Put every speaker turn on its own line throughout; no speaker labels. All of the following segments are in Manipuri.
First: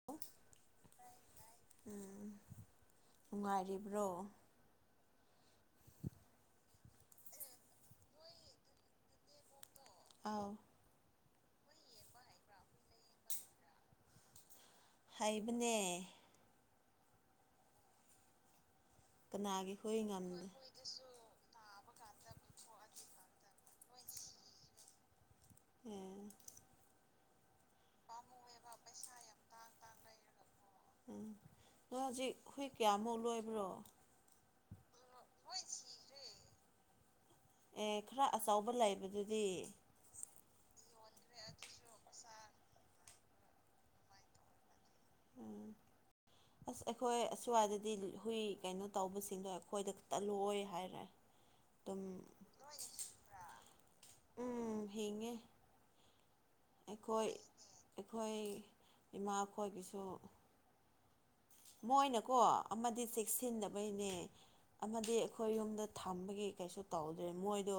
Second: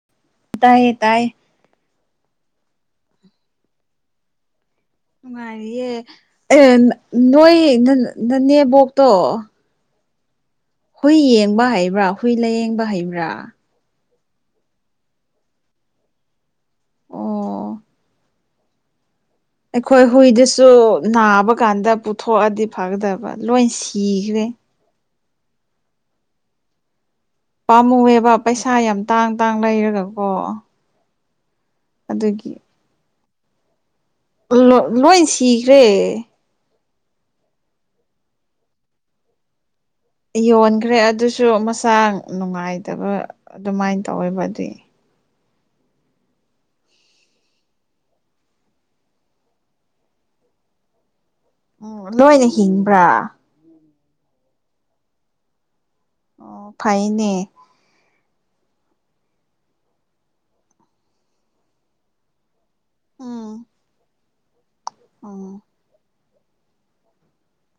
[unintelligible]
ꯇꯥꯏꯌꯦ ꯇꯥꯏ
ꯎꯝ ꯅꯨꯡꯉꯥꯏꯔꯤꯕ꯭ꯔꯣ
ꯅꯨꯡꯉꯥꯏꯔꯤꯌꯦ ꯑꯦ ꯅꯣꯏ ꯅꯅꯦꯝꯕꯣꯛꯇꯣ
ꯑꯥꯎ
ꯍꯨꯏ ꯌꯦꯡꯕ ꯍꯩꯕ꯭ꯔꯥ ꯍꯨꯏ ꯂꯥꯏꯌꯦꯡꯕ ꯍꯩꯕ꯭ꯔꯥ
ꯍꯩꯕꯅꯦ
ꯑꯣ
ꯀꯅꯥꯒꯤ ꯍꯨꯏ
ꯑꯩꯈꯣꯏ
ꯉꯝꯗꯦ
ꯍꯨꯏꯗꯨꯁꯨ ꯅꯥꯕ ꯀꯥꯟꯗ ꯄꯨꯊꯣꯛꯑꯗꯤ ꯐꯒꯗꯕ ꯂꯣꯏ ꯁꯤꯈ꯭ꯔꯦ
ꯑꯦꯝ
ꯄꯥꯝꯃꯨꯑꯦꯕ ꯄꯩꯁꯥ ꯌꯥꯝ ꯇꯥꯡ ꯇꯥꯡ ꯂꯩꯔꯒꯀꯣ
ꯎꯝ ꯑꯗꯣ ꯍꯧꯖꯤꯛ
ꯑꯗꯨꯒꯤ
ꯍꯨꯏ ꯀꯌꯥꯃꯨꯛ ꯂꯣꯏꯕ꯭ꯔꯣ
[unintelligible] ꯂꯣꯏ ꯁꯤꯈ꯭ꯔꯦ
ꯑꯦ ꯈꯔ ꯑꯆꯧꯕ ꯂꯩꯕꯗꯨꯗꯤ
ꯌꯣꯟꯈ꯭ꯔꯦ ꯑꯗꯨꯁꯨ ꯃꯁꯥ ꯅꯨꯡꯉꯥꯏꯇꯕ ꯑꯗꯨꯃꯥꯏꯅ ꯇꯧꯋꯦꯕ ꯑꯗꯨ
ꯎꯝ [unintelligible] ꯑꯁ ꯑꯩꯈꯣꯏ ꯑꯁ꯭ꯋꯥꯏꯗꯗꯤ ꯍꯨꯏ ꯀꯩꯅꯣ ꯇꯧꯕꯁꯤꯡꯗꯣ ꯑꯩꯈꯣꯏꯗ ꯇꯜꯂꯣꯏ ꯍꯥꯏꯔꯦ [unintelligible]
ꯎ ꯂꯣꯏꯅ ꯍꯤꯡꯕ꯭ꯔꯥ
ꯎꯝ ꯍꯤꯡꯉꯦ
ꯑꯣ
ꯑꯩꯈꯣꯏ
ꯐꯩꯅꯦ
ꯑꯩꯈꯣꯏ ꯏꯃꯥꯈꯣꯏꯒꯤꯁꯨ ꯃꯣꯏꯅꯀꯣ ꯑꯃꯗꯤ
ꯎꯝ
ꯆꯦꯛꯁꯤꯟꯗꯕꯩꯅꯦ ꯑꯃꯗꯤ
ꯎꯝ
ꯑꯩꯈꯣꯏ ꯌꯨꯝꯗ ꯊꯝꯕꯒꯤ ꯀꯩꯁꯨ ꯇꯧꯗ꯭ꯔꯦ ꯃꯣꯏꯗꯣ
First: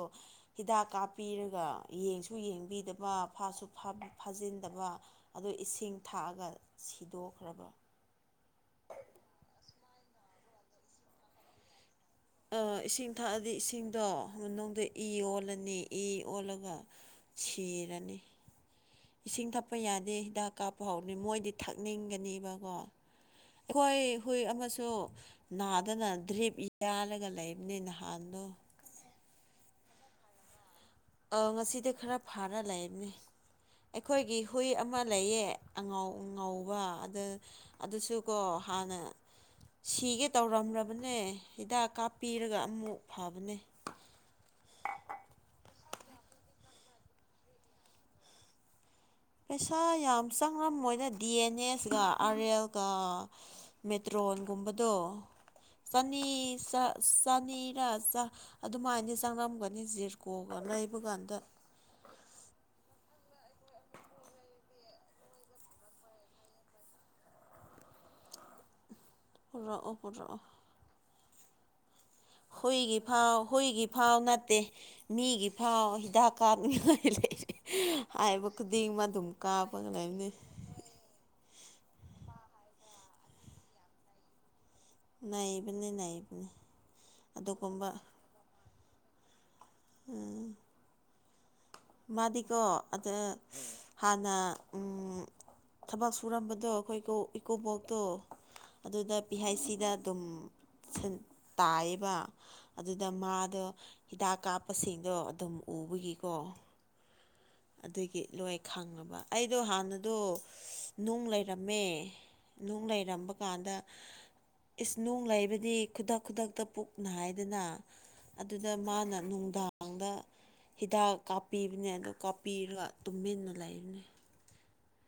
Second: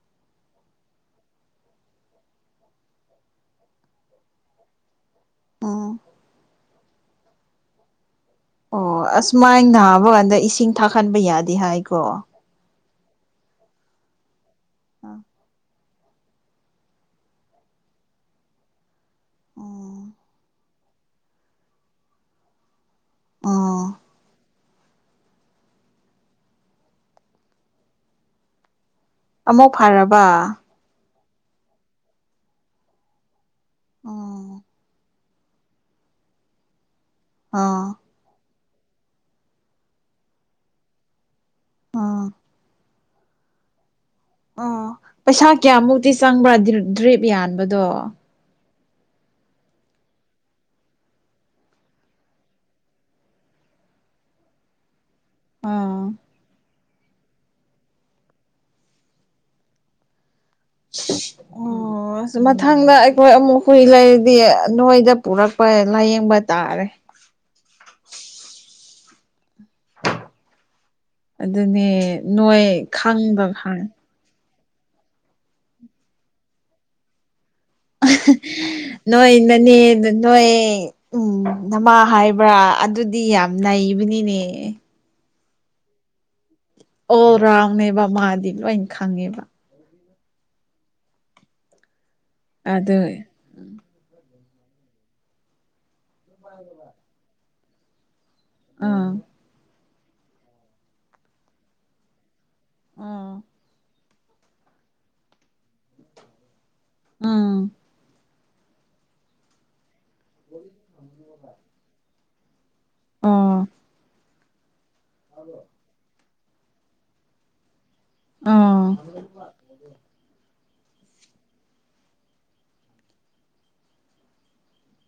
ꯍꯤꯗꯥꯛ ꯀꯥꯞꯄꯤꯔꯒ ꯌꯦꯡꯁꯨ ꯌꯦꯡꯕꯤꯗꯕ ꯐꯥꯁꯨ ꯐꯥ ꯐꯥꯖꯤꯟꯗꯕ ꯑꯗꯣ ꯏꯁꯤꯡ
ꯎꯝ
ꯊꯥꯛꯑꯒ ꯁꯤꯗꯣꯛꯈ꯭ꯔꯕ
ꯑꯣ ꯑꯁꯨꯃꯥꯏꯅ ꯅꯕ ꯀꯥꯟꯗ ꯏꯁꯤꯡ ꯊꯛꯍꯟꯕ ꯌꯥꯗꯦ ꯍꯥꯏꯀꯣ
ꯑꯥ ꯏꯁꯤꯡ ꯊꯛꯑꯗꯤ ꯏꯁꯤꯡꯗꯣ ꯃꯅꯨꯡꯗ ꯏ ꯑꯣꯜꯂꯅꯤ ꯏ ꯑꯣꯜꯂꯒ ꯁꯤꯔꯅꯤ ꯏꯁꯤꯡ ꯊꯛꯄ
ꯎꯝ
ꯌꯥꯗꯦ ꯍꯤꯗꯥꯛ ꯀꯥꯞꯄꯍꯥꯎꯅꯤ ꯃꯣꯏꯗꯤ ꯊꯛꯅꯤꯡꯒꯅꯤꯕꯀꯣ
ꯎꯝ
ꯍꯣꯏ ꯍꯨꯏ ꯑꯃꯁꯨ ꯅꯥꯗꯅ ꯗ꯭ꯔꯤꯞ ꯌꯥꯜꯂꯒ ꯂꯩꯕꯅꯦ ꯅꯍꯥꯟꯗꯣ
ꯑꯃꯨꯛ ꯐꯔꯕ
ꯑꯣ ꯉꯁꯤꯗꯤ ꯈꯔ ꯐꯥꯔ ꯂꯩꯕꯅꯤ ꯑꯩꯈꯣꯏꯒꯤ
ꯎꯝ
ꯍꯨꯏ ꯑꯃ ꯂꯩꯌꯦ ꯑꯉꯥꯎ ꯐꯉꯧꯕ ꯑꯗ
ꯑꯥ
ꯑꯗꯨꯁꯨ ꯀꯣ ꯍꯥꯟꯅ ꯁꯤꯒꯦ ꯇꯧꯔꯝꯔꯕꯅꯦ ꯍꯤꯗꯥꯛ
ꯑꯥ
ꯀꯥꯞꯄꯤꯔꯒ ꯑꯃꯨꯛ ꯐꯕꯅꯦ
ꯑꯣ ꯄꯩꯁꯥ ꯀꯌꯥꯃꯨꯛꯇꯤ ꯆꯪꯕ꯭ꯔꯥ ꯗ꯭ꯔꯤꯞ ꯗ꯭ꯔꯤꯞ ꯌꯥꯟꯕꯗꯣ
ꯄꯩꯁꯥ ꯌꯥꯝ ꯆꯪꯉꯝꯃꯣꯏꯗꯥ ꯗꯤ ꯑꯦꯟ ꯑꯦꯁ ꯀ ꯑꯥꯔ ꯑꯦꯜꯒ ꯃꯦꯇ꯭ꯔꯣꯟꯒꯨꯝꯕꯗꯣ
ꯑꯥ
ꯆꯅꯤ ꯆ ꯆꯅꯤꯔꯥ ꯆꯥ ꯑꯗꯨꯃꯥꯏꯟꯗꯤ ꯆꯪꯉꯝꯒꯅꯤ ꯖꯦꯜ ꯀꯣꯒ ꯂꯩꯕ ꯀꯥꯟꯗ
ꯑꯣ ꯑ ꯃꯊꯪꯗ ꯑꯩꯈꯣꯏ ꯑꯃꯨꯛ ꯍꯨꯏ ꯂꯩꯔꯗꯤ ꯅꯣꯏꯗ ꯄꯨꯔꯛꯄ ꯂꯥꯏꯌꯦꯡꯕ ꯇꯥꯔꯦ
ꯄꯨꯔꯛꯑꯣ ꯄꯨꯔꯛꯑꯣ
ꯑꯗꯨꯅꯦ ꯅꯣꯏ
ꯍꯨꯏꯒꯤ ꯐꯥꯎ
ꯈꯪꯕ ꯈꯪ
ꯍꯨꯏꯒꯤ ꯐꯥꯎ ꯅꯠꯇꯦ ꯃꯤꯒꯤ ꯐꯥꯎ ꯍꯤꯗꯥꯛ ꯀꯥꯞꯅꯤꯡꯉꯥꯏ ꯂꯩꯔꯦ ꯍꯥꯏꯕ ꯈꯨꯗꯤꯡꯃꯛ ꯑꯗꯨꯝ
ꯅꯣꯏ
ꯀꯥꯞꯄꯒ
ꯅꯅꯦꯅ
ꯂꯩꯕꯅꯤ
ꯅꯣꯏ ꯎꯝ ꯅꯃꯥ ꯍꯥꯏꯕ꯭ꯔꯥ ꯑꯗꯨꯗꯤ ꯌꯥꯝ ꯅꯩꯕꯅꯤꯅꯦ
ꯅꯩꯕꯅꯦ ꯅꯩꯕꯅꯦ
ꯑꯣꯜ ꯔꯥꯎꯟꯅꯦꯕ ꯃꯥꯗꯤ ꯂꯣꯏꯟ ꯈꯪꯉꯦꯕ
ꯎꯝ ꯃꯥꯗꯤꯀꯣ
ꯑꯗꯨ
ꯑꯗ ꯍꯥꯟꯅ ꯎꯝ ꯊꯕꯛ ꯁꯨꯔꯝꯕꯗꯣ ꯑꯩꯈꯣꯏ ꯀꯣ ꯏꯀꯨꯕꯣꯛꯇꯣ
ꯑꯥ
ꯑꯗꯨꯗ ꯄꯤ ꯍꯥꯏꯁ ꯁꯤꯗ ꯑꯗꯨꯝ ꯁꯤꯟ ꯇꯥꯏꯌꯦꯕ ꯑꯗꯨꯗ
ꯑꯥ
ꯃꯥꯗꯣ ꯍꯤꯗꯥꯛ ꯀꯥꯞꯄꯁꯤꯡꯗꯣ ꯑꯗꯨꯝ ꯎꯕꯒꯤꯀꯣ
ꯎꯝ
ꯑꯗꯨꯒꯤ ꯂꯣꯏ ꯈꯪꯉꯕ ꯑꯩꯗꯣ ꯍꯥꯟꯅꯗꯣ ꯅꯨꯡ ꯂꯩꯔꯝꯃꯦ ꯅꯨꯡ ꯂꯩꯔꯝꯕ
ꯑꯣ
ꯀꯥꯟꯗ ꯏꯁ ꯅꯨꯡ ꯂꯩꯕꯗꯤ ꯈꯨꯗꯛ ꯈꯨꯗꯛꯇ ꯄꯨꯛ ꯅꯥꯏꯗꯅꯥ ꯑꯗꯨꯗ
ꯑꯣ
ꯃꯥꯅ ꯅꯨꯡꯗꯥꯡ ꯗꯥꯡꯗ ꯍꯤꯗꯥꯛ ꯀꯥꯞꯄꯤꯕꯅꯦ ꯑꯗꯨ ꯀꯥꯞꯄꯤꯔꯒ ꯇꯨꯝꯃꯤꯟꯅ ꯂꯩꯕꯅꯦ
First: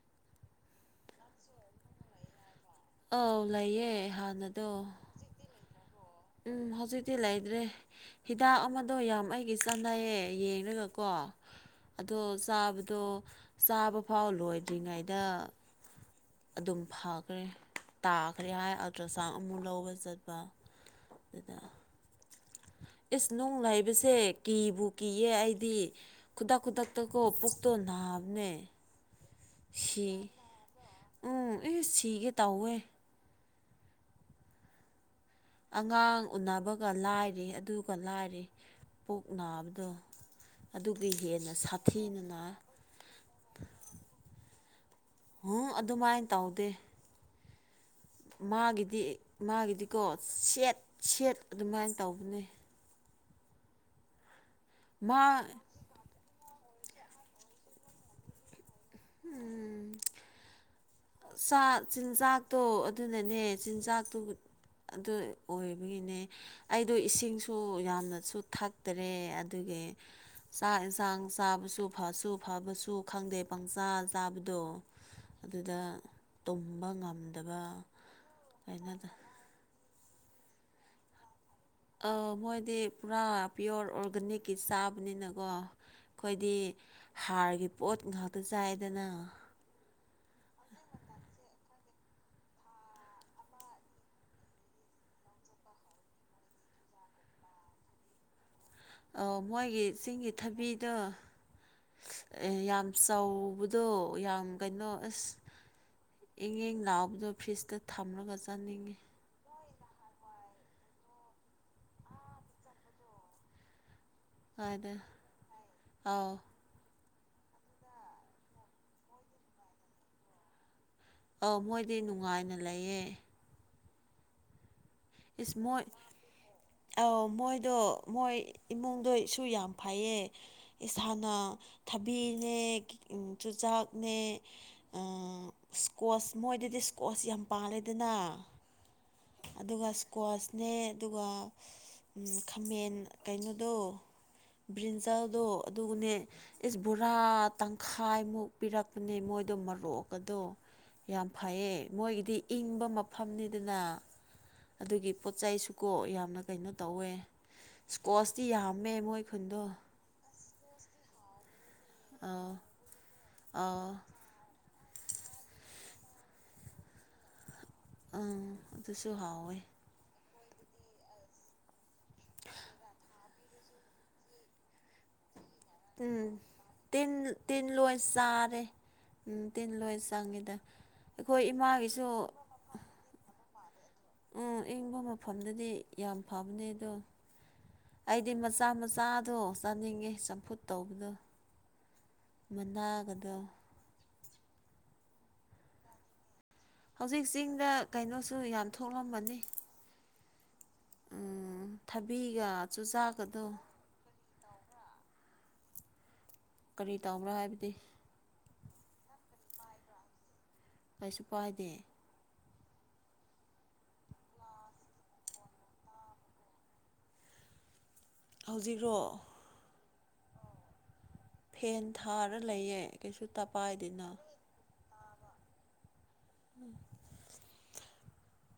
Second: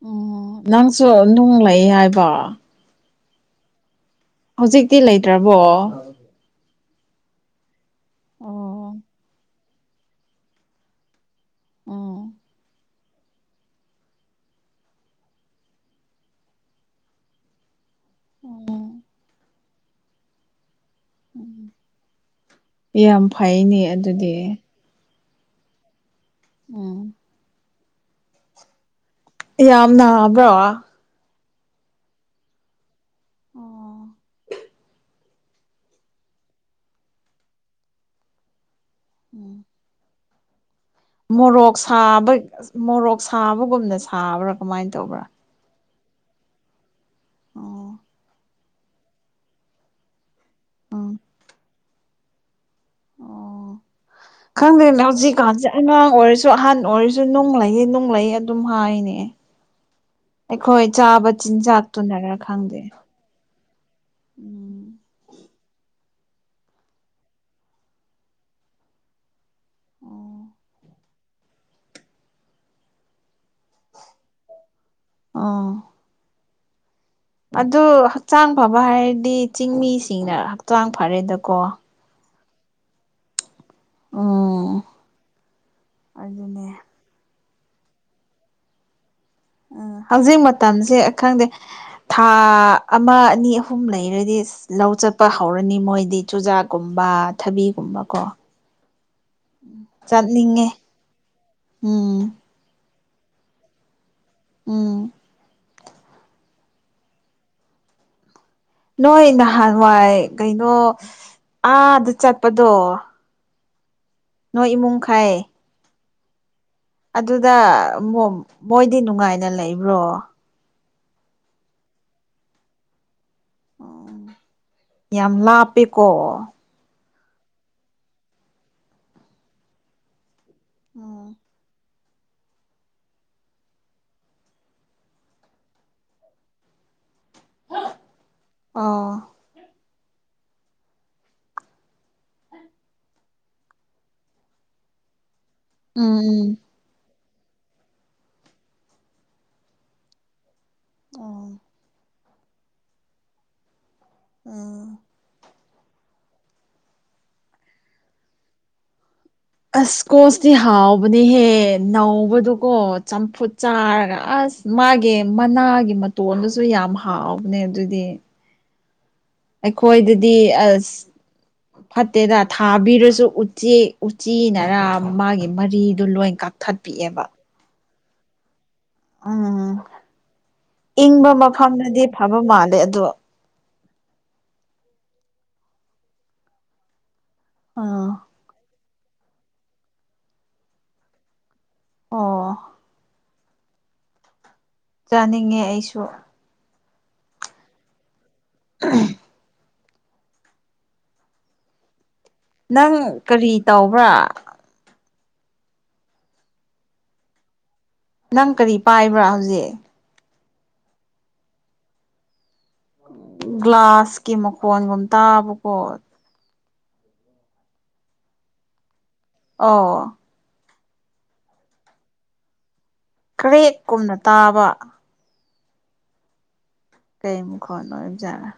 ꯎꯝ ꯅꯪꯁꯨ ꯅꯨꯡ ꯂꯩ ꯍꯥꯏꯕ
ꯑꯧ ꯂꯩꯌꯦ ꯍꯥꯟꯅꯗꯤ
ꯍꯧꯖꯤꯛꯇꯤ ꯂꯩꯇ꯭ꯔꯕꯣ
ꯎꯝ ꯍꯧꯖꯤꯛꯇꯤ ꯂꯩꯇ꯭ꯔꯦ ꯍꯤꯗꯥꯛ
ꯑꯣ
ꯑꯃꯗꯣ ꯌꯥꯝ ꯑꯩꯒꯤꯁ ꯆꯥꯟꯅꯩꯌꯦ ꯌꯦꯡꯉꯒꯀꯣ ꯑꯗꯣ
ꯎꯝ
ꯆꯥꯕ ꯗꯣ ꯆꯥꯕ ꯐꯥꯎ ꯂꯣꯏꯗ꯭ꯔꯤꯉꯩꯗ ꯑꯗꯨꯝ ꯐꯒ꯭ꯔꯦ ꯇꯥꯈ꯭ꯔꯦ ꯍꯥꯏ
ꯎꯝ
ꯑꯜꯇ꯭ꯔ ꯁꯥꯎꯟ ꯑꯃꯨꯛ ꯂꯧꯕ ꯆꯠꯄ ꯑꯗꯨꯗ
ꯌꯥꯝ
ꯏꯁ ꯅꯨꯡ
ꯐꯩꯅꯦ
ꯂꯩꯥꯕꯁꯦ
ꯑꯗꯨꯗꯤ
ꯀꯤꯕꯨ ꯀꯤꯌꯦ ꯑꯩꯗꯤ ꯈꯨꯗꯛ
ꯎꯝ
ꯈꯨꯗꯛꯇꯀꯣ ꯄꯨꯛꯇꯣ ꯅꯥꯕꯅꯦ
ꯌꯥꯝ
ꯁꯤ
ꯅꯥꯕ꯭ꯔꯣ
ꯎꯝ ꯏꯁ ꯁꯤꯒꯦ ꯇꯧꯋꯦ
ꯑꯣ
ꯑꯉꯥꯡ ꯎꯅꯕꯒ ꯂꯥꯏꯔꯤ ꯑꯗꯨꯒ ꯂꯥꯏꯔꯤ ꯄꯨꯛ
ꯎꯝ
ꯅꯥꯕꯗꯣ ꯑꯗꯨꯒꯤ ꯍꯦꯟꯅ
ꯃꯣꯔꯣꯛ ꯁꯥꯕ
ꯁꯥꯊꯤꯅꯅ
ꯃꯣꯔꯣꯛ ꯁꯥꯕꯒꯨꯝꯅ ꯁꯥꯕ꯭ꯔꯥ ꯀꯃꯥꯏꯟ ꯇꯧꯕ꯭ꯔꯥ
ꯍꯝ ꯑꯗꯨꯃꯥꯏꯟ ꯇꯧꯗꯦ
ꯑꯣ
ꯃꯥꯒꯤꯗꯤ ꯃꯥꯒꯤꯗꯤꯀꯣ ꯁꯦꯠ
ꯎꯝ
ꯁꯦꯠ ꯑꯗꯨꯃꯥꯏꯟ ꯇꯧꯕꯅꯦ
ꯑꯣ ꯈꯪꯗꯦꯅꯦ
ꯃꯥ
ꯍꯧꯖꯤꯛꯀꯥꯟꯁꯦ ꯑꯉꯥꯡ ꯑꯣꯏꯔꯁꯨ ꯑꯍꯟ ꯑꯣꯏꯔꯁꯨ ꯅꯨꯡ ꯂꯩꯌꯦ ꯅꯨꯡ ꯂꯩꯌꯦ ꯑꯗꯨꯝ ꯍꯥꯏꯅꯦ
ꯎꯝ
ꯑꯩꯈꯣꯏ ꯆꯥꯕ
ꯆꯥꯛ
ꯆꯤꯟꯖꯥꯛꯇꯨꯅꯔ
ꯆꯤꯟꯖꯥꯛꯇꯣ
ꯈꯪꯗꯦ
ꯑꯗꯨꯅꯅꯦ ꯆꯤꯟꯖꯥꯛꯇꯨ
ꯎꯝ
ꯑꯗꯨ ꯑꯣꯏꯕꯒꯤꯅꯦ ꯑꯩꯗꯨ ꯏꯁꯤꯡꯁꯨ ꯌꯥꯝꯅꯁꯨ ꯊꯛꯇ꯭ꯔꯦ ꯑꯗꯨꯒꯒꯤ
ꯑꯣ
ꯆꯥꯛ ꯌꯦꯟꯁꯥꯡ ꯆꯥꯕꯁꯨ ꯐꯁꯨ ꯐꯕꯁꯨ ꯈꯪꯗꯦ ꯄꯪꯆꯥꯥ ꯆꯥꯕꯗꯣ
ꯑꯣ
ꯑꯗꯨꯗ ꯇꯨꯝꯕ ꯉꯝ
ꯑꯗꯨ ꯍꯛꯆꯥꯡ ꯐꯕ ꯍꯥꯏꯔꯗꯤ ꯆꯤꯡꯃꯤꯁꯤꯡꯅ ꯍꯛꯆꯥꯡ ꯐꯥꯔꯦꯗꯀꯣ
ꯑꯥ ꯃꯣꯏꯗꯤ ꯄꯨꯔꯥ ꯄꯤꯌꯣꯔ ꯑꯣꯔꯒꯥꯅꯤꯛꯀꯤ
ꯎꯝ
ꯆꯥꯕꯅꯤꯅꯀꯣ ꯑꯈꯣꯏꯗꯤ
ꯑꯗꯨꯅꯦ
ꯍꯥꯔꯒꯤ ꯄꯣꯠ ꯉꯥꯛꯇ ꯆꯥꯏꯌꯦꯅ
ꯑꯥ ꯍꯧꯖꯤꯛ ꯃꯇꯝꯁꯦ ꯈꯪꯗꯦ ꯊꯥ ꯑꯃꯥ ꯑꯅꯤ ꯑꯍꯨꯝ ꯂꯩꯔꯗꯤ ꯂꯧ ꯆꯠꯄ ꯍꯧꯔꯅꯤ ꯃꯣꯏꯗꯤ ꯆꯨꯖꯥꯛꯀꯨꯝꯕ ꯊꯕꯤꯒꯨꯝꯕ ꯀꯣ
ꯑꯥ ꯃꯣꯏꯒꯤ ꯆꯤꯡꯒꯤ ꯊꯥꯕꯤꯗꯣ
ꯎꯝ
ꯌꯥꯝ ꯆꯥꯎꯕ ꯑꯗꯨ ꯌꯥꯝ ꯀꯩꯅꯣ
ꯎꯝ
ꯑꯁ ꯏꯪ ꯏꯪ ꯂꯥꯛꯕꯗꯨ ꯐ꯭ꯔꯤꯖꯇ ꯊꯝꯂꯒ ꯆꯥꯅꯤꯡꯉꯤ
ꯍꯣꯏ ꯅꯍꯥꯟꯋꯥꯏ ꯀꯩꯅꯣ ꯑꯥꯗ ꯆꯠꯄꯗꯣ ꯅꯣꯏ
ꯍꯣꯏꯗ
ꯏꯃꯨꯡꯈꯩ
ꯑꯧ
ꯑꯗꯨꯗ ꯃꯣꯏꯗꯤ ꯅꯨꯡꯉꯥꯏꯅ ꯂꯩꯕ꯭ꯔꯣ
ꯑꯧ ꯃꯣꯏꯗꯤ ꯅꯨꯡꯉꯥꯏꯅ ꯂꯩꯌꯦ
ꯎꯝ ꯌꯥꯝ
ꯏꯁꯃꯨꯠ
ꯂꯥꯞꯄꯦꯀꯣ
ꯑꯧ ꯃꯣꯏꯗꯣ ꯃꯣꯏ ꯏꯃꯨꯡꯗꯣ ꯏꯁꯨ ꯌꯥꯝ ꯐꯩꯌꯦ ꯏꯁꯥꯅ
ꯎꯝ
ꯊꯕꯤꯅꯦ ꯀꯤ ꯑꯝ ꯆꯨꯖꯥꯛꯅꯦ ꯑꯥ ꯏꯁꯀꯣꯁ ꯃꯣꯏꯗꯗꯤ ꯏꯁꯀꯣꯁ ꯌꯥꯝ ꯄꯥꯂꯦꯗꯅ
ꯑꯥ
ꯑꯗꯨꯒ ꯏꯁ꯭ꯀ꯭ꯋꯥꯁꯅꯦ ꯑꯗꯨꯒ ꯑꯝ ꯈꯥꯃꯦꯟ ꯀꯩꯅꯣꯗꯣ ꯕ꯭ꯔꯤꯟꯖꯥꯜꯗꯣ ꯑꯗꯨꯒꯅꯦ
ꯎꯝ
ꯏꯁ ꯄꯨꯔꯥ ꯇꯪꯈꯥꯏꯃꯨꯛ ꯄꯤꯔꯛꯄꯅꯦ ꯃꯣꯏꯗꯣ ꯃꯔꯣꯛꯀꯗꯣ ꯌꯥꯝ
ꯎꯝ
ꯐꯩꯌꯦ ꯃꯣꯏꯒꯤꯗꯤ ꯏꯪꯕ ꯃꯐꯝꯅꯤꯗꯅ
ꯎꯝ
ꯑꯗꯨꯒꯤ ꯄꯣꯠ ꯆꯩꯁꯨꯀꯣ ꯌꯥꯝꯅ ꯀꯩꯅꯣ ꯇꯧꯋꯦ ꯏꯁ꯭ꯀ꯭ꯣꯁꯇꯤ ꯌꯥꯝꯃꯦ ꯃꯣꯏ ꯈꯨꯟꯗꯣ
ꯏꯁꯀꯣꯁꯇꯤ ꯍꯥꯎꯕꯅꯦꯍꯦ
ꯑꯥ
ꯅꯧꯕꯗꯨꯀꯣ ꯆꯝꯐꯨꯠ
ꯑꯥ
ꯆꯥꯔꯒ ꯑꯁ ꯃꯥꯒꯤ ꯃꯅꯥꯒꯤ ꯃꯇꯣꯟꯗꯨꯁꯨ ꯌꯥꯝ ꯍꯥꯎꯕꯅꯦ ꯑꯗꯨꯗꯤ
ꯑꯥ ꯑꯗꯨꯁꯨ ꯍꯥꯎꯋꯦ
ꯑꯈꯣꯏꯗꯗꯤ ꯑꯁ ꯐꯠꯇꯦꯗ ꯊꯥꯕꯤꯔꯁꯨ ꯎꯆꯦꯛ ꯎꯆꯤꯅꯔꯥ ꯃꯥꯒꯤ ꯃꯔꯤꯗꯨ
ꯎꯝ
ꯂꯣꯏ
ꯇꯤꯟ
ꯀꯛꯊꯠꯄꯤꯑꯦꯕ
ꯇꯤꯟ ꯂꯣꯏ ꯆꯥꯔꯦ ꯎꯝ ꯇꯤꯟ ꯂꯣꯏ ꯆꯪꯉꯤꯗ ꯑꯈꯣꯏ ꯏꯃꯥꯒꯤꯁꯨ
ꯎꯝ ꯃꯥꯜꯂꯦ ꯑꯗꯣ
ꯑꯥ ꯏꯪꯕ ꯃꯐꯝꯗꯗꯤ ꯌꯥꯝ ꯐꯕꯅꯦ ꯑꯗꯣ
ꯑꯥ
ꯑꯩꯗꯤ ꯃꯆꯥ ꯃꯥ ꯆꯥꯗꯣ ꯆꯥꯅꯤꯡꯉꯦ ꯆꯝꯐꯨꯠ ꯇꯧꯕꯗꯨ
ꯑꯣ
ꯃꯅꯥꯒꯗꯣ
ꯆꯥꯅꯤꯡꯉꯦ ꯑꯩꯁꯨ
ꯍꯧꯖꯤꯛ ꯆꯤꯡꯗ ꯀꯩꯅꯣꯁꯨ ꯌꯥꯝ ꯊꯣꯛꯂꯝꯃꯅꯤ ꯎꯝ ꯊꯕꯤꯒ ꯆꯨꯖꯥꯛꯀꯗꯣ
ꯇꯥꯎꯕ꯭ꯔꯥ
ꯀꯔꯤ ꯇꯥꯎꯕ꯭ꯔꯥ ꯍꯥꯏꯕꯗꯤ
ꯅꯪ ꯀꯔꯤ ꯄꯥꯏꯕ꯭ꯔꯥ ꯍꯧꯖꯤꯛ
ꯀꯩꯁꯨ ꯄꯥꯏꯗꯦ
ꯒ꯭ꯂꯥꯁꯀꯤ ꯃꯈꯣꯟꯒꯨꯝ ꯇꯥꯕꯀꯣ
ꯍꯧꯖꯤꯛꯔꯣ
ꯑꯧ
ꯐꯦꯟ ꯊꯥꯔ ꯂꯩꯌꯦ ꯀꯩꯁꯨ ꯇꯄꯥꯏꯗꯦꯅ
ꯀ꯭ꯔꯦꯛꯀꯨꯝꯅ ꯇꯥꯕ ꯀꯩ ꯃꯈꯣꯟ ꯑꯣꯏꯕ ꯖꯥꯠꯔꯥ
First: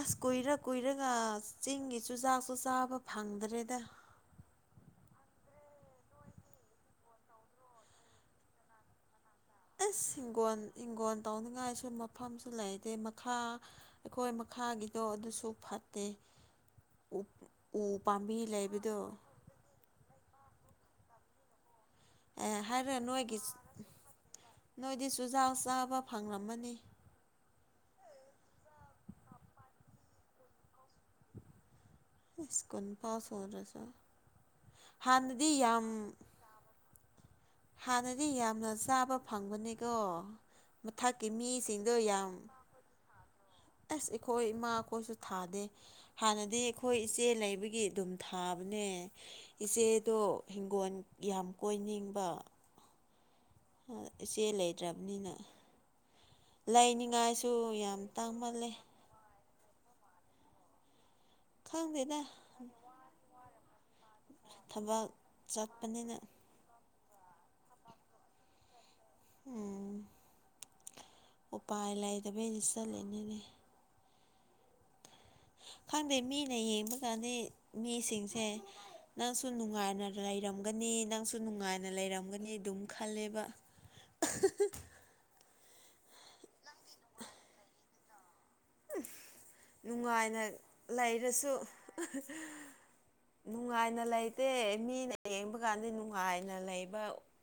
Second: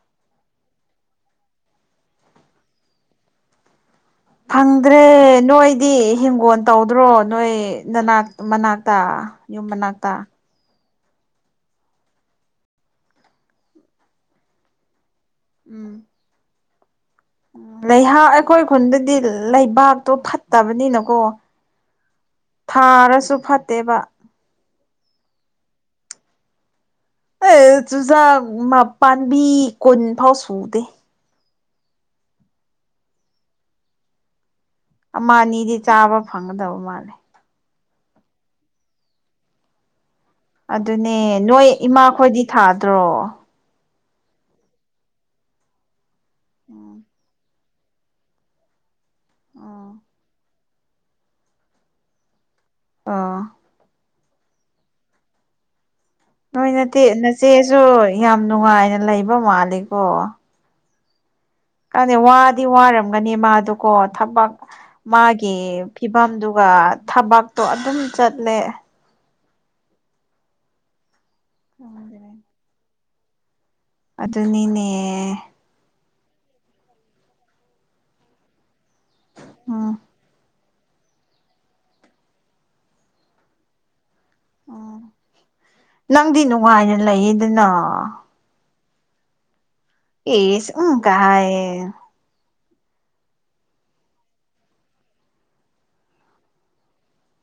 ꯑꯁ ꯀꯨꯏꯔ ꯀꯨꯏꯔꯒ ꯆꯤꯡꯒꯤ ꯆꯨꯖꯥꯛꯁꯨ ꯆꯥꯕ ꯐꯪꯗ꯭ꯔꯦꯗ
ꯐꯪꯗ꯭ꯔꯦ ꯅꯣꯏꯗꯤ ꯍꯤꯡꯒꯣꯟ ꯇꯧꯗ꯭ꯔꯣ ꯅꯣꯏ ꯅꯅꯥꯛ ꯃꯅꯥꯛꯇ ꯌꯨꯝ
ꯑꯁ
ꯃꯅꯥꯛꯇ
ꯍꯤꯡꯒꯣꯟ ꯍꯤꯡꯒꯣꯟ ꯇꯧꯅꯤꯡꯉꯥꯏꯁꯨ ꯃꯐꯝꯁꯨ ꯂꯩꯗꯦ ꯃꯈꯥ ꯑꯈꯣꯏ ꯃꯈꯥꯒꯤꯗꯣ ꯑꯗꯨꯁꯨ ꯐꯠꯇꯦ ꯎ
ꯑ‌ꯣ
ꯎ
ꯂꯩꯍꯥ
ꯄꯥꯝꯕꯤ
ꯑꯈꯣꯏ
ꯂꯩꯕꯗꯣ
ꯈꯨꯟꯗꯗꯤ ꯂꯩꯕꯥꯛꯇꯣ ꯐꯠꯇꯕꯅꯤꯅꯀꯣ
ꯑꯦ ꯍꯥꯏꯔ
ꯊꯥꯔꯁꯨ
ꯅꯣꯏꯒꯤ
ꯐꯠꯇꯦꯕ
ꯅꯣꯏꯗꯤ ꯆꯨꯖꯥꯛ ꯆꯥꯕ ꯐꯪꯂꯝꯃꯅꯤ
ꯑꯦ ꯆꯨꯖꯥꯛ ꯃꯄꯥꯟꯕꯤ ꯀꯨꯟ ꯐꯥꯎ ꯁꯨꯗꯦ
ꯏꯁ ꯀꯨꯟ ꯐꯥꯎ ꯁꯨꯗ꯭ꯔꯁꯨ
ꯑꯃ
ꯍꯟꯅꯗꯤ
ꯑꯅꯤꯗꯤ
ꯌꯥꯝ
ꯆꯥꯕ ꯐꯪꯒꯗꯕ ꯃꯥꯜꯂꯦ
[unintelligible] ꯍꯥꯟꯅꯗꯤ ꯌꯥꯝꯅ ꯆꯥꯕ ꯐꯪꯕꯅꯦꯀꯣ
ꯑꯗꯨꯅꯦ ꯅꯣꯏ ꯏꯃꯥꯈꯣꯏꯗꯤ ꯊꯥꯗ꯭ꯔꯣ
ꯑꯁ ꯑꯈꯣꯏ ꯏꯃꯥꯈꯣꯏꯁꯨ ꯊꯥꯗꯦ ꯍꯥꯟꯅꯗꯤ ꯑꯈꯣꯏ
ꯎꯝ
ꯏꯆꯦ ꯂꯩꯕꯒꯤ ꯗꯨꯝ ꯊꯥꯕꯅꯦ
ꯎꯝ
ꯏꯆꯦꯗꯣ ꯍꯤꯡꯒꯣꯟ ꯌꯥꯝ ꯀꯣꯏꯅꯤꯡꯕ
ꯑꯥ
ꯑꯥ ꯏꯆꯦ ꯂꯩꯇ꯭ꯔꯕꯅꯤꯅ
ꯅꯣꯏ ꯅꯠꯇꯦ
ꯂꯩꯅꯤꯡꯉꯥꯏꯁꯨ
ꯅꯆꯦꯁꯨ ꯌꯥꯝ
ꯇꯥꯡꯃꯜꯂꯦ
ꯅꯨꯡꯉꯥꯏꯅ ꯂꯩꯕ ꯃꯥꯂꯤꯀꯣ ꯈꯪꯗꯦ
ꯈꯪꯗꯦꯗ
ꯋꯥꯗꯤ ꯋꯥꯔꯝꯒꯅꯤ ꯃꯥꯗꯨꯀꯣ ꯊꯕꯛ
ꯊꯕꯛ
ꯃꯥꯒꯤ
ꯆꯠꯄꯅꯤꯅ
ꯐꯤꯕꯝꯗꯨ ꯋꯥ ꯊꯕꯛꯇꯣ ꯑꯗꯨꯝ ꯆꯠꯂꯦ
ꯎꯝ ꯎꯄꯥꯏ ꯂꯩꯇꯕꯩ ꯆꯠꯂꯤꯅꯤꯅꯦ
ꯑꯗꯨꯅꯤꯅꯦ
ꯈꯪꯗꯦ ꯃꯤꯅ ꯌꯦꯡꯕ ꯀꯥꯟꯗꯤ ꯃꯤꯁꯤꯡꯁꯦ ꯅꯪꯁꯨ
ꯎꯝ
ꯅꯨꯡꯉꯥꯏꯅ ꯂꯩꯔꯝꯒꯅꯤ ꯅꯪꯁꯨ ꯅꯨꯡꯉꯥꯏꯅ ꯂꯩꯔꯝꯒꯅꯤ ꯑꯗꯨꯝ ꯈꯜꯂꯦꯕ [unintelligible]
ꯅꯪꯗꯤ ꯅꯨꯡꯉꯥꯏꯅ ꯂꯩꯌꯤꯗꯅ
ꯅꯨꯡꯉꯥꯏꯅ
ꯑꯦꯁ ꯎꯝ ꯀ
ꯂꯩꯔꯁꯨ
ꯍꯥꯏꯌꯦ
ꯅꯨꯡꯉꯥꯏꯅ ꯂꯩꯇꯦ ꯃꯤꯅ ꯌꯦꯡꯕ ꯀꯥꯟꯗꯤ ꯅꯨꯡꯉꯥꯏꯅ ꯂꯩꯕ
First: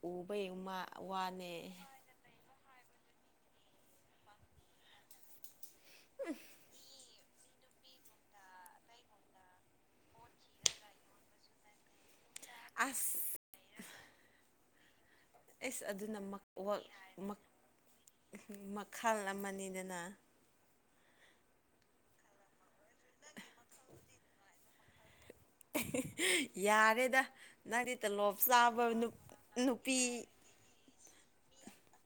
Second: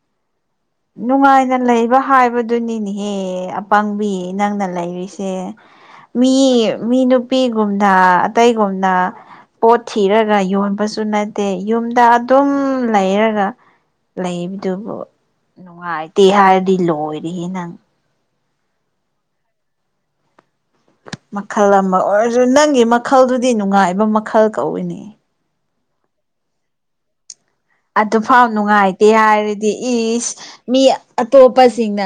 ꯎꯕꯩ ꯑꯃꯥ
ꯅꯨꯡꯉꯥꯏꯅ ꯂꯩꯕ ꯍꯥꯏꯕꯗꯨꯅꯤꯅꯦꯍꯦ ꯑꯄꯪꯕꯤ ꯅꯪꯅ ꯂꯩꯔꯤꯁꯦ ꯃꯤ ꯃꯤ ꯅꯨꯄꯤꯒꯨꯝꯅ ꯑꯇꯩꯒꯨꯝꯅ ꯄꯣꯠ ꯊꯤꯔꯒ ꯌꯣꯟꯕꯁꯨ ꯅꯠ ꯇ‌ꯦ ꯌꯨꯝꯗ ꯑꯗꯨꯝ
ꯑꯁ
ꯂꯩꯔꯒ ꯂꯩꯕꯗꯨꯕꯨ
ꯑꯦꯁ ꯑꯗꯨꯅ
ꯅꯨꯡꯉꯥꯏꯇꯦ
ꯃꯛ
ꯍꯥꯏꯔꯗꯤ
ꯋꯛ [unintelligible] ꯃꯛ
ꯂꯣꯏꯔꯦꯍꯦ ꯅꯪ
ꯃꯈꯥꯜ ꯑꯃꯅꯤꯗꯅ
ꯃꯈꯜ ꯑꯃ ꯑꯣꯏꯔꯁꯨ ꯅꯪꯒꯤ ꯃꯈꯜꯗꯨꯗꯤ ꯅꯨꯡꯉꯥꯏꯕ ꯃꯈꯜ ꯀꯧꯏꯅꯦ
ꯌꯥꯔꯦꯗꯥ
ꯑꯗꯨꯐꯥꯎ ꯅꯨꯡꯉꯥꯏꯇꯦ ꯍꯥꯏꯔꯗꯤ
ꯅꯨꯄꯤ
ꯏꯁ ꯃꯤ ꯑꯇꯣꯞꯄꯁꯤꯡꯅ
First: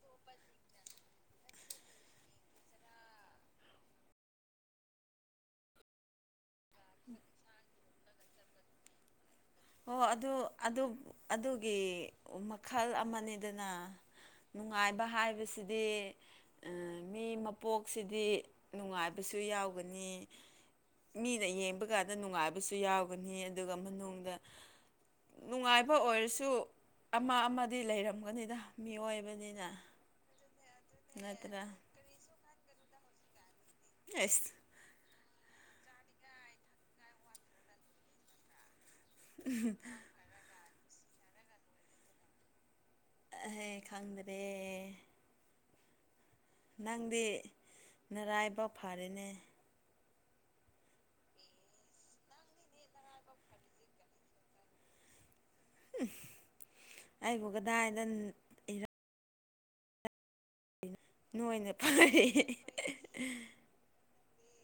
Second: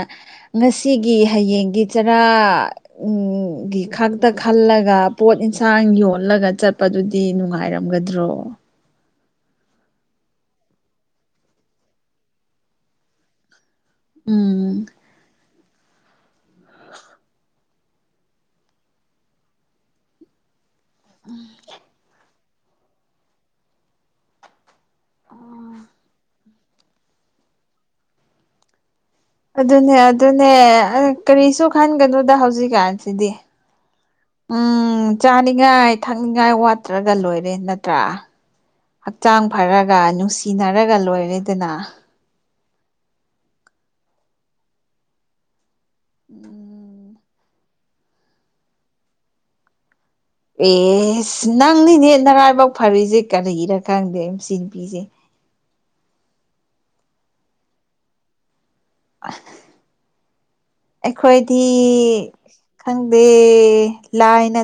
ꯉꯁꯤꯒꯤ ꯍꯌꯦꯡꯒꯤ ꯆꯔꯥ ꯎ ꯒꯤ ꯈꯛꯇ ꯈꯜꯂꯒ ꯄꯣꯠ ꯏꯟꯁꯥꯡ ꯌꯣꯜꯂꯒ ꯆꯠ ꯆꯠꯄꯗꯨꯗꯤ ꯅꯨꯡꯉꯥꯏꯔꯝꯒꯗ꯭ꯔꯣ
ꯍꯣ ꯑꯗꯨ ꯑꯗꯨ ꯑꯗꯨꯒꯤ ꯃꯈꯜ ꯑꯃꯅꯤꯗꯅ
ꯎꯝ
ꯅꯨꯡꯉꯥꯏꯕ ꯍꯥꯏꯕꯁꯤꯗꯤ ꯑ ꯃꯤ ꯃꯄꯣꯛꯁꯤꯗꯤ ꯅꯨꯡꯉꯥꯏꯕꯁꯨ ꯌꯥꯎꯒꯅꯤ ꯃꯤꯅ ꯌꯦꯡꯕ ꯀꯥꯟꯗ ꯅꯨꯡꯉꯥꯏꯕꯁꯨ ꯌꯥꯎꯒꯅꯤ ꯑꯗꯨꯒ ꯃꯅꯨꯡꯗ ꯅꯨꯡꯉꯥꯏꯕ ꯑꯣꯏꯔꯁꯨ ꯑꯃ ꯑꯃꯗꯤ ꯂꯩꯔꯝꯒꯅꯤꯗ ꯃꯤꯑꯣꯏꯕ
ꯑꯗꯨꯅꯦ ꯑꯗꯨꯅꯦ ꯑ
ꯅꯠꯇ꯭ꯔꯥ
ꯀꯔꯤꯁꯨ ꯈꯟꯒꯅꯣꯗ ꯍꯧꯖꯤꯛꯀꯥꯟꯁꯤꯗꯤ
ꯑꯁ
ꯎꯝ ꯆꯥꯅꯤꯡꯉꯥꯏ ꯊꯛꯅꯤꯡꯉꯥꯏ ꯋꯥꯠꯇ꯭ꯔꯒ ꯂꯣꯏꯔꯦ ꯅꯠꯇ꯭ꯔꯥ ꯍꯛꯆꯥꯡ ꯐꯔꯒ ꯅꯨꯡꯁꯤꯅꯔꯒ ꯂꯣꯏꯔꯦꯗꯅ
ꯑꯍꯦ ꯈꯪꯗ꯭ꯔꯦ
[unintelligible]
ꯅꯪꯗꯤ ꯅꯔꯥꯏꯕꯛ ꯐꯔꯦꯅꯦ
ꯑꯦꯁ ꯅꯪꯅꯤꯅꯦ ꯅꯔꯥꯏꯕꯛ ꯐꯔꯤꯁꯦ ꯀꯔꯤꯒꯤꯔꯥ ꯈꯪꯗꯦ ꯃꯥꯁꯤ ꯅꯨꯄꯤꯁꯦ
ꯑꯩꯕꯨ ꯀꯗꯥꯏꯗ
ꯑꯩꯈꯣꯏꯗꯤ
ꯅꯣꯏꯅ ꯐꯔꯦ
ꯈꯪꯗꯦ ꯂꯥꯏꯅ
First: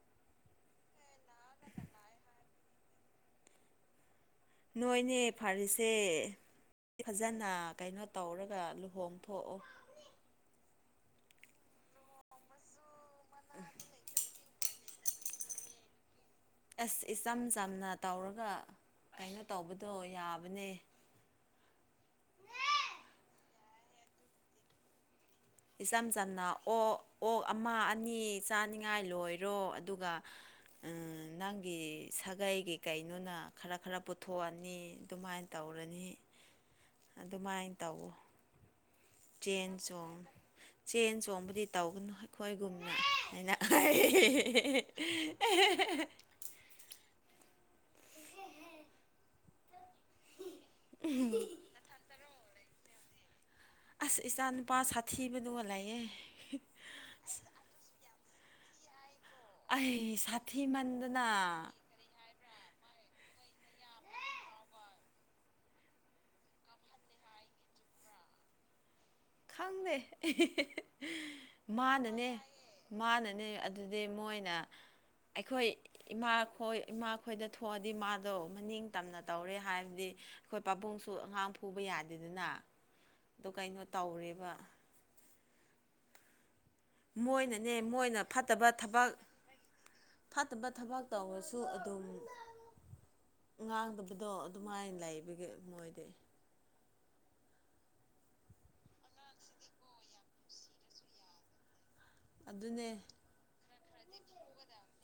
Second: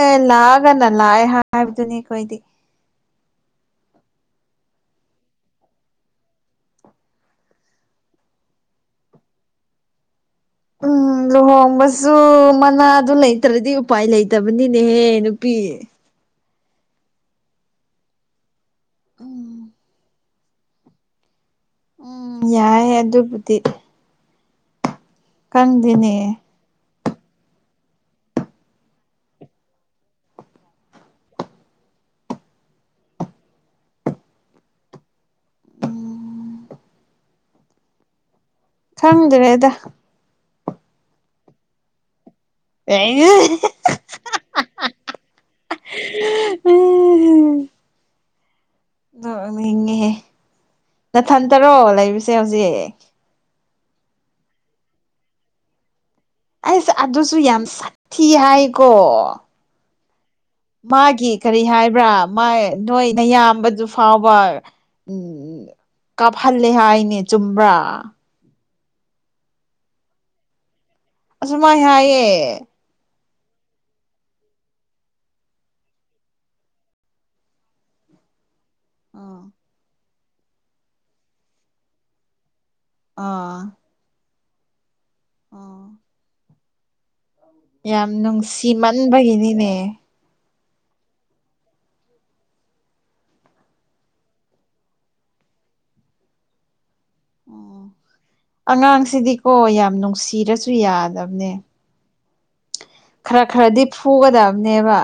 ꯑꯦ ꯂꯥꯛꯑꯒꯅ ꯂꯥꯛ ꯍꯥꯏꯕꯗꯨꯅꯤ ꯑꯩꯈꯣꯏꯗꯤ
ꯅꯣꯏꯅꯦ ꯐꯔꯤꯁꯦ ꯐꯖꯅ ꯀꯩꯅꯣ ꯇꯧꯔꯒ ꯂꯨꯍꯣꯡꯊꫭꯛꯑꯣ
ꯎꯝ ꯂꯨꯍꯣꯡꯕꯁꯨ ꯃꯅꯥ ꯑꯗꯨ ꯂꯩꯇ꯭ꯔꯗꯤ ꯎꯄꯥꯏ ꯂꯩ ꯇꯕꯅꯤꯅꯦꯍꯦ ꯅꯨꯄꯤ
ꯑꯁ ꯏꯆꯝ ꯆꯝꯅ ꯇꯧꯔꯒ ꯀꯩꯅꯣ
ꯎꯝ
ꯇꯧꯕꯗꯣ ꯌꯥꯕꯅꯦ
ꯎꯝ ꯌꯥꯏ ꯑꯗꯨꯕꯨꯗꯤ
ꯏꯆꯝ
ꯈꯪꯗꯦꯅꯦ
ꯆꯝꯅ ꯑꯣ ꯑꯣꯛ ꯑꯃ ꯑꯅꯤ ꯆꯥꯅꯤꯉꯥꯏ ꯂꯣꯏꯔꯣ ꯑꯗꯨꯒ ꯎꯝ ꯅꯪꯒꯤ ꯁꯥꯒꯩꯒꯤ ꯀꯩꯅꯣꯅ ꯈꯔ ꯈꯔ ꯄꯨꯊꯣꯛꯑꯅꯤ ꯑꯗꯨꯃꯥꯏꯅ ꯇꯧꯔꯅꯤ ꯑꯗꯨꯃꯥꯏꯅ ꯇꯧꯋꫭ ꯆꯦꯟ
ꯈꯪꯗ꯭ꯔꯦꯗ
ꯆꯣꯡ ꯆꯦꯟ ꯆꯣꯡꯕꯗꯤ ꯇꯧꯒꯅꯨ ꯑꯩꯈꯣꯏꯒꯨꯝꯅ ꯍꯥꯏꯅ ꯑꯩ
ꯅꫭꯛꯅꯤꯡꯉꯤꯍꯦ ꯅꯊꯟ ꯇꯔꯣ ꯂꯩꯕꯁꯦ ꯍꯧꯖꯤꯛ
ꯑꯁ ꯏꯆꯥ ꯅꯨꯄꯥ ꯁꯥꯊꯤꯕꯗꯨꯒ ꯂꯩꯑꯦ
ꯑꯩꯁ ꯑꯗꯨꯁꯨ ꯌꯥꯝ ꯁꯥꯊꯤ ꯍꯥꯏꯀꯣ
ꯑꯩ ꯁꯥꯊꯤꯃꯟꯗꯅ
꯭ꯔ ꯃꯥꯏ ꯅꯣꯏ ꯅꯌꯥꯝꯕꯗꯨ ꯐꯥꯎꯕ ꯎ ꯀꯥꯞꯍꯜꯂꯦ ꯍꯥꯏꯅꯦ ꯆꯨꯝꯕ꯭ꯔꯥ
ꯈꯪꯗꯦ
ꯑꯁꯨꯃꯥꯏ ꯍꯥꯏꯌꯦ
ꯃꯥꯅꯅꯦ ꯃꯥꯅꯅꯤ ꯑꯗꯨꯗꯤ ꯃꯣꯏꯅ ꯑꯩꯈꯣꯏ ꯏꯃꯥꯈꯣꯏ ꯏꯃꯥꯈꯣꯏꯗ ꯍꯣꯑꯗꯤ ꯃꯥꯗꯣ ꯃꯅꯤꯡ ꯇꯝꯅ
ꯑꯥ
ꯇꯧꯔꯦ ꯍꯥꯏꯕꯗꯤ ꯑꯩꯈꯣꯏ ꯄꯥꯕꯨꯡꯁꯨ ꯑꯉꯥꯡ ꯐꯨꯕ ꯌꯥꯗꯦꯗꯅ ꯑꯗꯨ
ꯑꯥ
ꯀꯩꯅꯣ ꯇꯧꯔꯦꯕ
ꯑꯥ
ꯃꯣꯏꯅꯅꯦ
ꯌꯥꯝ
ꯃꯣꯏꯅ ꯐꯠꯇꯕ ꯊꯕꯛ
ꯅꯨꯡꯁꯤꯃꯟꯕꯒꯤꯅꯤꯅꯦ
ꯐꯥꯠꯇꯕ ꯊꯕꯛ ꯇꯧꯔꯁꯨ ꯑꯗꯨꯝ ꯉꯥꯡꯗꯕꯗꯣ ꯑꯗꯨꯃꯥꯏꯅ ꯂꯩꯕꯒꯤ ꯃꯣꯏꯗꯤ
ꯑꯣ ꯑꯉꯥꯡꯁꯤꯗꯤꯀꯣ ꯌꯥꯝ ꯅꯨꯡꯁꯤꯔꯁꯨ ꯌꯥꯗꯕꯅꯦ
ꯑꯗꯨꯅꯦ
ꯈꯔ ꯈꯔꯗꯤ ꯐꯨꯒꯗꯕꯅꯦꯕ